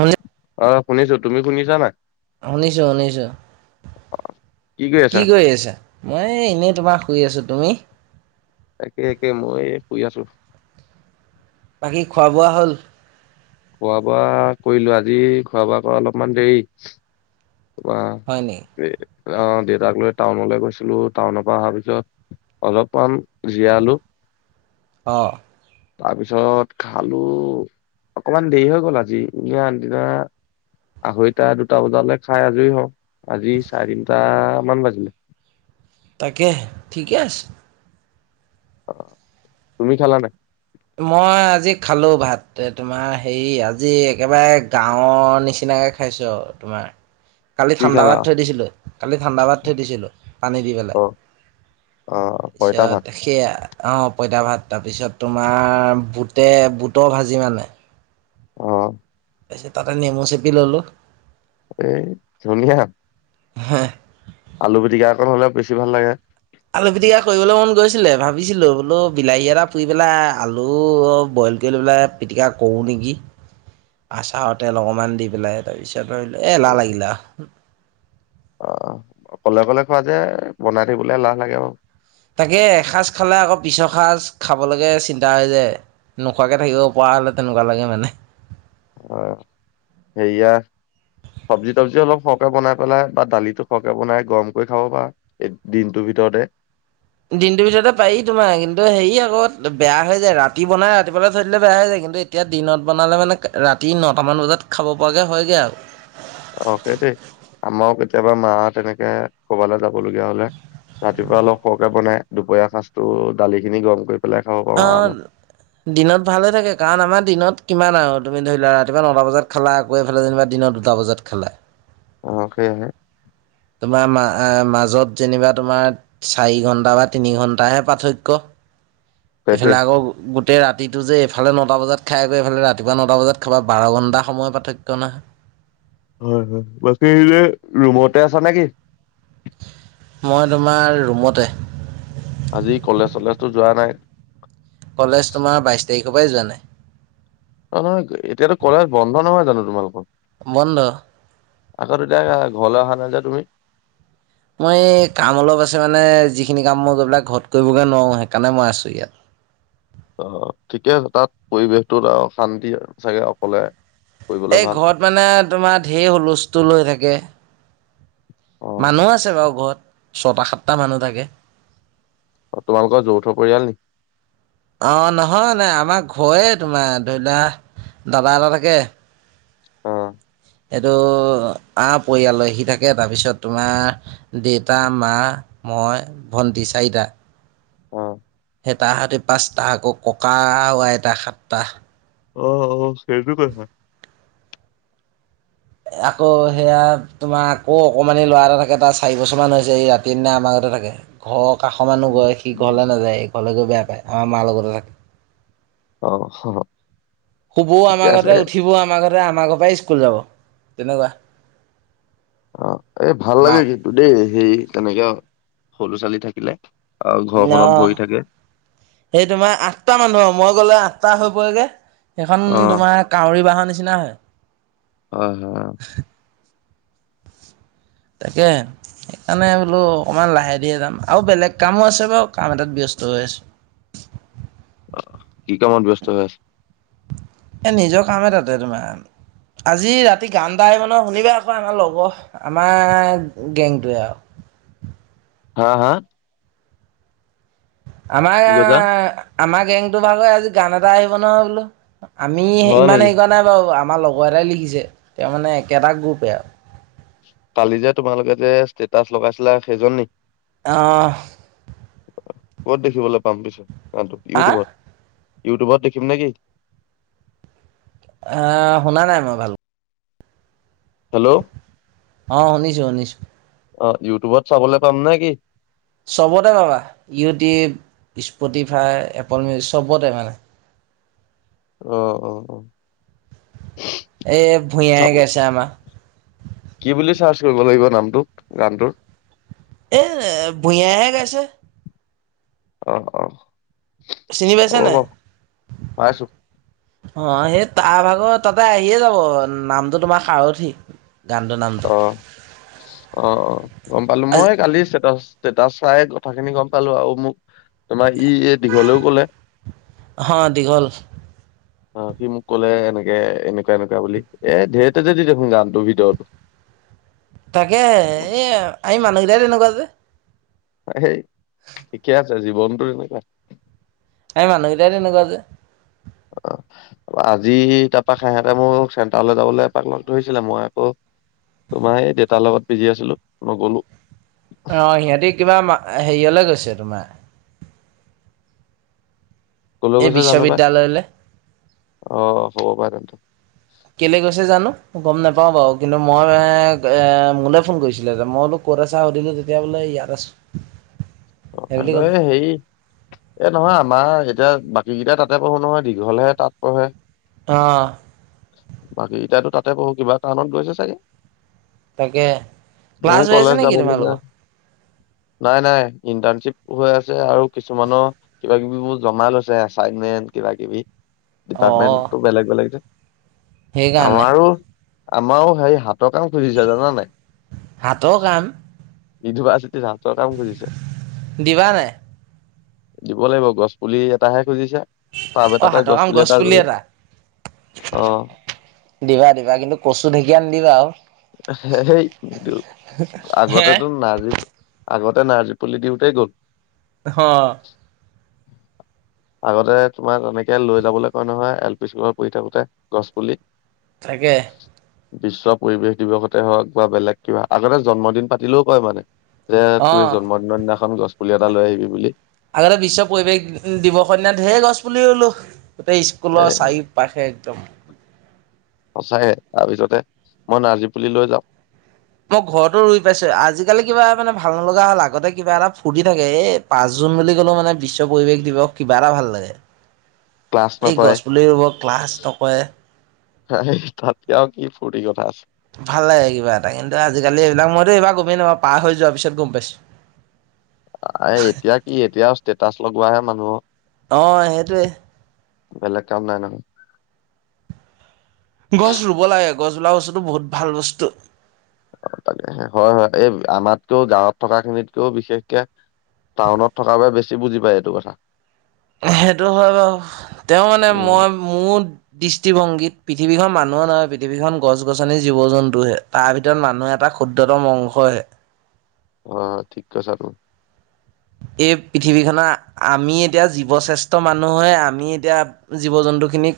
অনি অ শুনিছো তুমি শুনিছা নাই শুনিছো শুনিছো কি কৰি আছা মই এনেই তোমাক শুই আছোঁ তুমি। একে একে মই শুই আছো বাকী খোৱা বোৱা হ'ল। খোৱা বোৱা কৰিলো আজি খোৱা বোৱা কৰা অলপমান দেৰি। হয় নেকি? অ দেউতাক লৈ টাউনলৈ গৈছিলো টাউনৰ পৰা অহাৰ পিছত। অলপমান জীয়ালো। অ তাৰপিছত খালো অকমান দেৰি হৈ গ'ল আজি এ আনদিনা- আঢ়ৈটা দুটা বজালৈ খাই আজৰি হওঁ। আজি চাৰে তিনিটামান বাজিলে। তাকে ঠিকে আছে। অ তুমি খালা নাই? মই আজি খালো ভাত তোমাৰ হেৰি আজি একেবাৰে গাঁৱৰ নিচিনা- তেনেকে খাইছো তোমাৰ- কালি কি ঠাণ্ডা খালা? ভাত থৈ দিছিলোঁ। কালি ঠাণ্ডা পাত থৈ দিছিলোঁ পানী দি পেলাই। অ', অ', পইতা তাৰপিছত ভাত সেইয়া- অ পঁইতা ভাত তাৰপিছত তোমাৰ বুটে বুটৰ ভাজি মানে। অ। তাৰপিছত তাতে নেমু চেপি ল'লোঁ। এ ধুনীয়া। হেহ। আলু পিটিকা অকণ হলে বেছি ভাল লাগে। আলু পিটিকা কৰিবলৈ মন গৈছিলে। ভাবিছিলো বোলো বিলাহী এটা পুৰি পেলাই আলু- বইল কৰি পেলাই পিটিকা কৰোঁ নেকি। আচাৰৰ তেল অকণমান দি পেলাই তাৰপিছত- এ এলাহ লাগিলে। অকলে অকলে খোৱা যে বনাই থিকিবলৈ এলাহ লাগে অ। তাকে এসাঁজ খালে আকৌ পিছৰ সাঁজ খাবলৈকে চিন্তা হৈ যায়। নোখোৱাকে থাকিব পৰা হ'লে তেনেকুৱা লাগে মানে। অহ সেয়া- চব্জি তবজি অলপ সৰহকে বনাই পেলাই বা দালিটো সৰহকে বনাই গৰম কৰি খাব বা দিনটো- ভিতৰতে। দিনটোৰ ভিতৰতে পাৰি তোমাৰ কিন্তু হেৰি আকৌ বেয়া হৈ যায় ৰাতি বনাই ৰাতিপোৱালৈ থৈ দিলে বেয়া হৈ যায়গে। কিন্তু এতিয়া দিনত বনালে মানে ৰাতি নটামান বজাত খাব পৰাকৈ হয়গৈ আৰু। অ', সেইটোৱে। আমাৰো কেতিয়াবা মা তেনেকে কৰবালৈ যাব লগীয়া হলে- ৰাতিপুৱা অলপ সৰহকে বনাই দুপৰীয়া সাঁজটো দালি খিনি গৰম কৰি। পেলাই খাব পাৰো অ আৰামত। দিনত ভালে থাকে কাৰণ আমাৰ দিনত- কিমান আৰু তুমি ধৰি লোৱা ৰাতিপুৱা নটা বজাত খালা আকৌ এফালে যেনিবা দিনৰ দুটা বজাত খলা। অ সেইয়াহে। তোমাৰ ম মাজত যেনিবা তোমাৰ চাৰি ঘন্টা বা তিনি ঘন্টাহে পাৰ্থক্য। [unintelligible] সেইটোৱে। এইফালে আকৌ গো-। গোটেই ৰাতিটো যে এইফালে নটা বজাত খাই গৈ এইফালে ৰাতিপুৱা নটা বজাত খাবা বাৰ ঘণ্টা সময় পাৰ্থক্য নহয়। হয় হয়, বাকী ৰুমতে আছা নেকি? মই তোমাৰ ৰুমতে। আজি কলেজ চলেজতো যোৱা নাই। ঘৰৰ পৰাই যোৱা নাই। অ নহয় এতিয়াতো কলেজ বন্ধ নহয় জানো তোমালোকৰ? বন্ধ। আকৌ তেতিয়া ঘৰলৈ অহা নাই যে তুমি। মই কাম অলপ আছে মানে যিখিনি কাম মই গৈ পেলাই ঘৰত কৰিবগৈ নোৱাৰো সেইকাৰণে মই আছো ইয়াত। অ ঠিকে আছে তাত পৰিৱেশটোত আৰু শান্তি চাগে অকলে। কৰিবলৈ এই ভাল। ঘৰত মানে তোমাৰ ধেৰি হুলষ্টোল হৈ থাকে। অ', মানুহো আছে বাৰু ঘৰত ছটা সাতটা মানুহ থাকে। তোমালোকৰ যৌথ পৰিয়াল নেকি? অ নহয় মানে আমাৰ-। হয় তোমাৰ ধৰি লোৱা দাদা এটা থাকে-। অ', এইটো আ পৰিয়াললৈ আহি থাকে তাৰপিছত তোমাৰ দেউতা, মা-। মই, ভণ্টি চাৰিটা। অ। হেতাহতি পাঁচটা, আকৌ ককা -আইতা সাতটা। অ অ সেইটো কথা। আকৌ সেয়া তোমাৰ আকৌ অকমানি ল'ৰা এটা থাকে, তাৰ চাৰি বছৰমানান হৈছে এই ৰাতি দিনা আমাৰ। থাকে ঘৰ। কাষৰ মানুহ গৈ সি ঘৰলৈ নাযায়, সি ঘৰলৈ গৈ বেয়া পায় আমাৰ মাৰ লগতে থাকে। অ হব। শুবও আমাৰ ঘতে, উঠিবও আমাৰ ঘতে, আমাৰ ঘৰ পৰাই স্কুল যাব তেনেকুৱা। অ এ ভাল মা লাগে কিন্তু দেই সেই তেনেকে সৰু ছোৱালী থাকিলে। আৰু ন ঘৰখনত ভৰি থাকে। সেই তোমাৰ আঠটা মানুহ। মই গ'লে আঠটা হৈ পৰে যে, সেইখানে অ', তোমাৰ কাউৰী বাহৰ নিচিনা হয়। হয়, হয়, তাকে। সেইকাৰণে বোলো অকণমান লাহে ধীৰে যাম। আৰু বেলেগ কামো আছে যে, কাম এটাত ব্যস্ত হৈ আছো। অহ কি কামত ব্যস্ত হৈ আছা? এ নিজৰ কামে তাতে তোমাৰ। আজি ৰাতি গান গাই মানে শুনিবা আকৌ আমাৰ লগৰ আমাৰ গেংটোৱে আৰু। উ [unintelligible] হা হা? আমাৰ কি কৈছা? আহ আমাৰ গেংতো মানে আজি গান এটা আহিব নহয় বোলো। আমি হয় ইমান নেকি? হেৰি কৰাৱা নাই বাৰু। আমাৰ লগৰ এটাই লিখিছে। তেওঁ মানে একেটা গ্ৰুপে আৰু। কালি যে তোমালোকে যে ষ্টেটাচ লগাইছিলা সেইজন নেকি? অহ। কত দেখিবলৈ পাম পিছে গানটো আহ ইউটিউবত? ইউটিউবত দেখিম নেকি? অ শুনা নাই মই ভাল। হেল্ল',। অ শুনিছো শুনিছো। অ ইউটিউবত চাবলৈ পাম নে কি? চবতে পাবা। ইউটিউব, স্পটিফাই, এপল মিউজিক, চবতে মানে। অ অ অ। এই ভূঞাই চাব গাইছে আমাৰ। কি বুলি চাৰ্চ কৰিব লাগিব নামটোক গানটোৰ? এ ভূঞাহে গাইছে। অ অ চিনি পাইছা হব নাই? ব ভ আছো। অ সেই তাৰ ভাগৰ তাতে আহিয়ে যাব, নামটো তোমাৰ সাৰথি। গানটোৰ অ নামটো অ অ গম পালো। আজি মই কালি চটা- তে তাত চাই কথা খিনি গম পালো আৰু মোক তোমাৰ। ই দীঘলেও কলে। অ দীঘল অ সি মোক কলে এনেকে এনেকুৱা এনেকুৱা বুলি, এ ধঢেৰতে যেদি দেখোন গানটোৰ ভিতৰত। তাকে, এ আমি মানুহকিতাই তেনেকুৱা যে। সেই ঠিকে আছে জীৱনটো? আমি মনুহকিতাই তেনেকুৱা যে। অ। আজি তাৰপা হাঁহতে মোক চেণ্টাৰলৈ যাবলৈ এপাক লগ ধৰিছিলে মই আকৌ। তোমাৰ এই দেউতাৰ লগত বিজি আছিলো নগলো। অ সিহঁতি কিবা হেৰিয়লে গৈছে তোমাৰ। কলৈ এই গৈছে জানো পাই বিশ্ববিদ্যালয়লৈ। অ হব পাৰে কিন্তু। কেলে গৈছে জানো? ম গম নাপাও বাৱ কিন্তু মই মোলৈ ফোন কৰিছিলে। তে মই বুলো ক'ত আছা সুধিলে যেতিয়া বোলে, ইয়াত আছোঁ। অ আমাৰ হেৰি, এ নহয় আমাৰ। এতিয়া বাকীকেইটা তাতে পঢ় নহয়, দীঘলেহে তাত পঢ়ে। অ। বাকীকিতাইতো তাতে পঢ়, কিবা টাউনত গৈছে চাগে। তাকে মোৰ ক্লাছ হৈ আছে কলেজ নেকি যাব লগীয়া, তোমালোকৰ নাই নাই। ইন্টাৰ্নশ্বিপ হৈ আছে আৰু কিছুমানৰ কিবা কিবিবোৰ জমা লৈছে, এচাইনমেন্ট কিবা কিবি। অ ডিপাৰ্টমেণ্টটো বেলেগ বেলেগ যে, সেইকাৰণে আমাৰো। আমাৰো হেৰি হাতৰ কাম খুজিছে জানা নাই? হাতৰ কাম ইউনিভাৰ্চিটিত আৰ্টছৰ কাম খুজিছে। দিবা নাই? দিব লাগিব, গছ পুলি এটাহে। খুজিছে, তাব এতাতে গছ পুলি এটা ৰুই, অহ। দিবা দিবা, কিন্তু কচু ঢেঁকীয়া নিদিবা আৱ। সেইট নিদু হে আগতেতো নাজিব। আগতে নাৰ্জী পুলি দিওঁতে গ'ল। হ। [unintelligible] আগতে তোমাৰ তেনেকে লৈ যাবলে কয় নহয় এল পি স্কুলত পঢ়ি থাকোতে গছ পুলি। তাকে। বিশ্ব পৰিৱেশ দিৱসতে হওক বা বেলেগ কিবা। আগতে জন্মদিন পাতিলেও কয় মানে। এ তুৱে অ জন্মদিনৰ দিনাখন গছ পুলি এটা লৈ আহিবি বুলি। আগতে বিশ্ব পৰিৱেশ দিৱস দিনা ঢেৰ গছ পুলি ৰুলো। গোটেই এ স্কুলৰ চাৰিওপাশে একদম। সঁচাইে, তাৰপিছতে মই নাৰ্জী পুলি লৈ যাওঁ। মই ঘৰতো ৰুই পাইছো। আজিকালি কিবা মানে ভাল নলগা হ'ল আগতে কিবা এটা ফুৰ্তি থাকে এই পাঁচ। জুন বুলি ক'লে মানে বিশ্ব পৰিৱেশ দিৱস কিবা এটা ভাল লাগে। ক্লাছ এই নকৰে। গছপুলি ৰুব, ক্লাছ নকয়। হয়। ভাল লাগে কিবা এটা। কিন্তু আজিকালি এইবিলাক মইতো এইবাৰ গমেই নাপাওঁ। পাৰ হৈ যোৱা পিছত গম পাইছোঁ। আ এতিয়া কি এতিয়া ষ্টেটাচ লগোৱাহে মানুহক। অ সেইটোৱে। বেলেক কাম নাই নহয়। গছ ৰুব লাগে, গছ বোলা বস্তুটো বহুত ভাল বস্তু। তাকেহে, হয় হয়। এই আমাতকেও গাঁৱত থকা খিনিতকেও বিশেষকে। টাউনত থকাৰ বাবে বেছি বুজি পায় এইটো কথা। সেইটো হয় বাৱ। তেওঁ মানে উম মই মোৰ দৃষ্টিভংগী। পৃথিৱীখন মানুহ নহয়, পৃথিৱীখন গছ গছনিৰ জীৱ জন্তুহে। তাৰ ভিতৰত মানুহে এটা ক্ষুদ্ৰতম অংশহে। অ ঠিক কৈছ এতো। এই পৃথিৱী খনৰ আমি এতিয়া জীৱশ্ৰেষ্ঠ মানুহে আমি এতিয়া জীৱ জন্তু। বন্ধুখিনিক।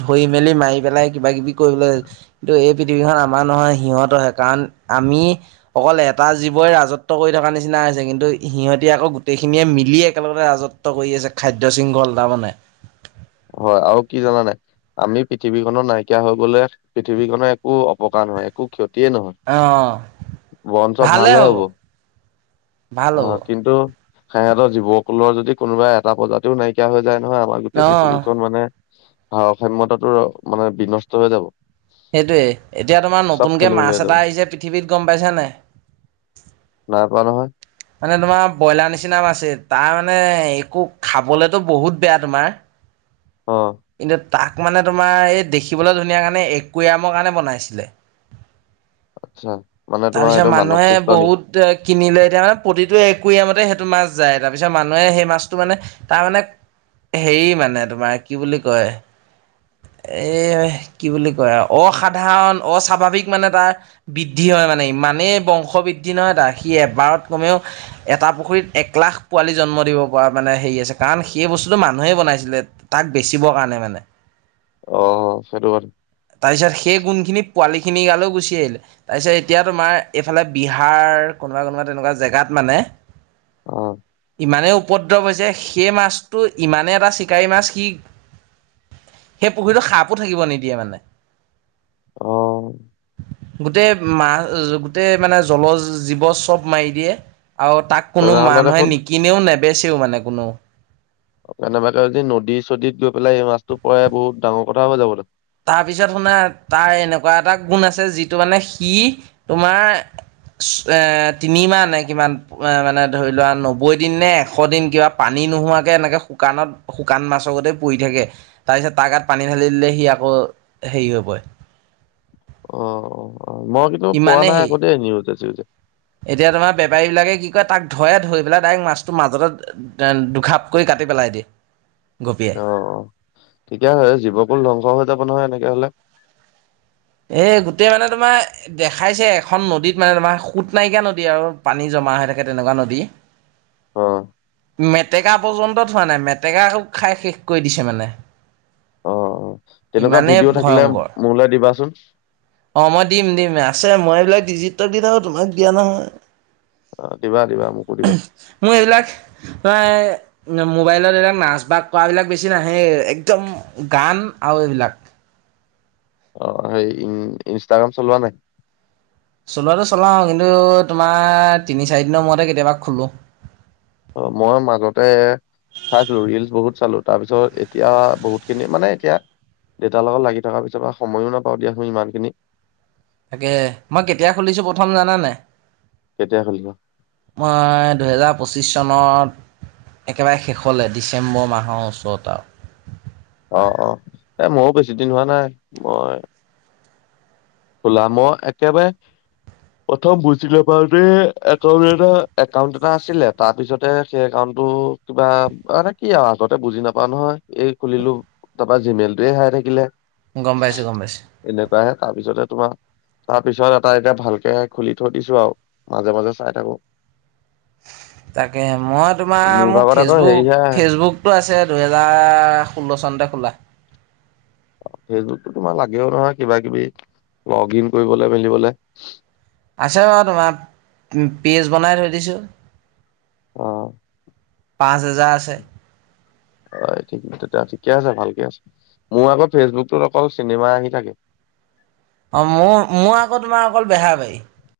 ধৰি মেলি মাৰি পেলাই কিবা কিবি কৰিবলৈ, কিন্তু এই পৃথিৱীখন আমাৰ নহয় সিহঁতহে কাৰণ। আমি অকল এটা জীৱই ৰাজত্ব কৰি থকা নিচিনা হৈছে। কিন্তু, সিহঁতি আকৌ গোটেইখিনিয়ে মিলি একেলগে ৰাজত্ব কৰি আছে। খাদ্য শৃংখল তাৰমানে। হয় আৱ কি জানা নাই? আমি পৃথিৱীখনত নাইকিয়া হৈ গলে পৃথিৱীখনৰ একো অপকাৰ নহয়, একো ক্ষতি। য়ে নহয়। অ বৰঞ্চ ভালহে হব। ভাল হ'ব। সিহঁতৰ জীৱ কুলৰ যদি কোনোবা এটা প্ৰজাতিও নাইকিয়া হৈ যায় নহয়। আমাৰ গোটেই অ', পৃথিৱীখন মানে সাৰাহাইমূহ মানে বিনষ্ট হৈ যাব। সেইটোৱেই এতিয়া তোমাৰ চব নতুনকে খেলি মেলি হৈ মাছ যাব এটা আহিছে পৃথিৱীত গম পাইছানে নাই। নাই পোৱা নহয়। মানে তোমাৰ ব্ৰইলাৰ নিচিনা আছে তাৰ মানে একো খাবলেতো বহুত বেয়া তোমাৰ। অ কিন্তু। তাক মানে তোমাৰ এই দেখিবলৈ ধুনীয়া কাৰণে একুৱেয়ামৰ কাৰণে বনাইছিলে। আচ্ছা মানে তোমাৰ তাৰপিছত সেইটো মানৱ মানুহে সৃষ্ট নি বহুত এ কিনিলে এতিয়া মানে প্ৰতিটো এক। কুয়াম মতে সেইটো মাছ যায় তাৰ পিছত মানুহে সেই মাছটো মানে তাৰ মানে। হেৰি মানে তোমাৰ কি বুলি কয়? এ কি বুলি কয় অসাধাৰণ অস্বাভাৱিক মানে তাৰ বৃদ্ধি হয়। হয় মনে ইমানে বগশ বিদ্ধি নহয় তাৰসি এবাৰত কমেও এটা পুখুৰীত একলাখ পোৱালি। জন্ম দিব পৰা মানে হেৰি আছে কাৰণ সেই বস্তুটো মানুহে বনাইছিলে তাক বেচিবৰ কাৰণে মানে। অ সেইটো কথা তাৰপিছত সেই গুণখিনি। পোৱালি খিনি গালেও গুচি আহিলে তাৰপিছত এতিয়া তোমাৰ এইফালে বিহাৰ কোনোবা কোনোবা তেনেকুৱা জেগাত। মানে [inaudible] অ ইমানেই উপদ্ৰৱ হৈছে। সেই মাছটো ইমানে এটা চিকাৰী মাছ। কি সেই পুখুৰীটো সাপো থাকিব নিদিয়ে মানে। অ। গোটেই মা গোটেই মানে জল জীৱ চব মাৰি দিয়ে। আৰু তাক কোনো তেনেহ'লে মানুহে দেখোন নিকিননেও নেবেচিও মানে কোনো। কেনেবাকে যদি নদী চদীত গৈ পেলাই এ মাছতটো পৰে বহুত ডাঙৰ কথা হয় যাব দেখোন। তাৰপিছত শুনা তাৰ এনেকুৱা এটা গুণ আছে যিটো মানে সি তোমাৰ। এ তিনি মাহনে কিমান মানে ধৰি লোৱা নব্বৈ দিন নে এশ দিন কিবা পানী। নোহোৱা কে এনেকে শুকানত শুকান মাছৰ গতে পৰি থাকে তাৰপিছত তাত পানী ঢাল দিলে সি। আকৌ হেৰি হবই। অ অ অ মই কিন্তু পোৱা নাই হেৰি আকৌ দেই নিউজে চিউজে। এতিয়া তোমাৰ বেপাৰী বিলাকে কি কয় তাক ধৰেধৰি পেলাই তাইক মাছটো মাজতে দুখাপকৈ কাট কাটি পেলাই দিয়ে। ৌ গপিয়াই অ অ ঠিকে আছে জীৱকুল ধ্বংস হৈ যাব নহয় এনেকে হ'লে। এ গোটেই মানে তোমাৰ দেখাইছে এখন নদীত মানে তোমাৰ সোত নাইকিয়া নদী আৰু পানী জম মা হৈ থাকে তেনেকুৱা নদী অ মেটেকা পৰ্যন্তত থোৱা নাই। মেটেকা খাই শেষ কৰি দিছে মানে। অ অ তেনেকুৱা ইমানেই ভিডিঅ' থাকিলে ভয়ংকৰ মোলে দিবাচোন অ মই দিম দিম আছে মই এইবিলাক ডিজিতত দি থাকো তোমাক দিয়া নহয়। অ দিবা দিবা মোকো দিবা উমহ, মোৰ এইবিলাক প্ৰায় মোবাইলত এইবিলাক নাচ বাগ কৰাবিলাক বেছি নাহেই একদম গান আৰু এইবিলাক অ সেই ই ইনষ্টাগ্ৰাম চলোৱা নাই? চলোৱাটো চলাওঁ কিন্তু তোমাৰ তিনি চাৰিদিনৰ মূৰতে কেতিয়াবা খোলো। অ মই মাজতে চাইছিলো ৰিলচ বহুত চালো তাৰ পিছত এতিয়া বহুত খিনি মানে এতিয়া দেউতাৰ লগত লাগি থকাৰ পিছৰ পা সময়ো নাপাওঁ দিয়াচোন ইমান খিনি তাকে মই কেতিয়া খুলিছো প্ৰথম জানা নাই কেতিয়া খুলিব মই দুহেজাৰ পঁচিশ চনত একেবাৰে শেষলে ডিচেম্বৰ মাহৰ ওচৰত আৱ অ অ এ মও বেছি দিন হোৱা নাই মই খোলা মই একেবাৰে প্ৰথম বুজি নাপাওঁতে একাউণ্ট এটা একাউণ্ট এটা আছিলে তাৰপিছতে সেই একাউণ্ট টো কিবা মানে কি আৱ আগতে বুজি নাপাওঁ নহয় এই খুলিলো তাপা জিমেইলটোয়ে হেৰাই থাকিলে গম পাইছোঁ গম পাইছোঁ তাপিছতে তোমাৰ তাৰ পিছত এটা এতিয়া ভালকে খুলি থৈ দিছোঁ আৱ মাজে মাজে চাই থাকো [inaudible] তাকে মই তোমাৰ মোৰ মোক ভাগত আকৌ ফেচবুক হেৰিহে আহে ফেচবুকটো আছে দুহেজাৰ ষোল্ল চনতে খোলা ফেচবুকটো তোমাৰ লাগেও নহয় কিবা কিবি লগ ইন কৰিবলে মেলিবলে আছে বাৰু তোমাৰ পেজ বনাই থৈ দিছোঁ অ পাঁচ হাজা হয় ঠিক ঠিকে আছে ভালকে আছে মোৰ আকৌ ফেচবুকটোত অকল চিনেমা আহি থাকে অ মোৰ মোৰ আকৌ তোমাৰ অকল বেহাৰবাৰী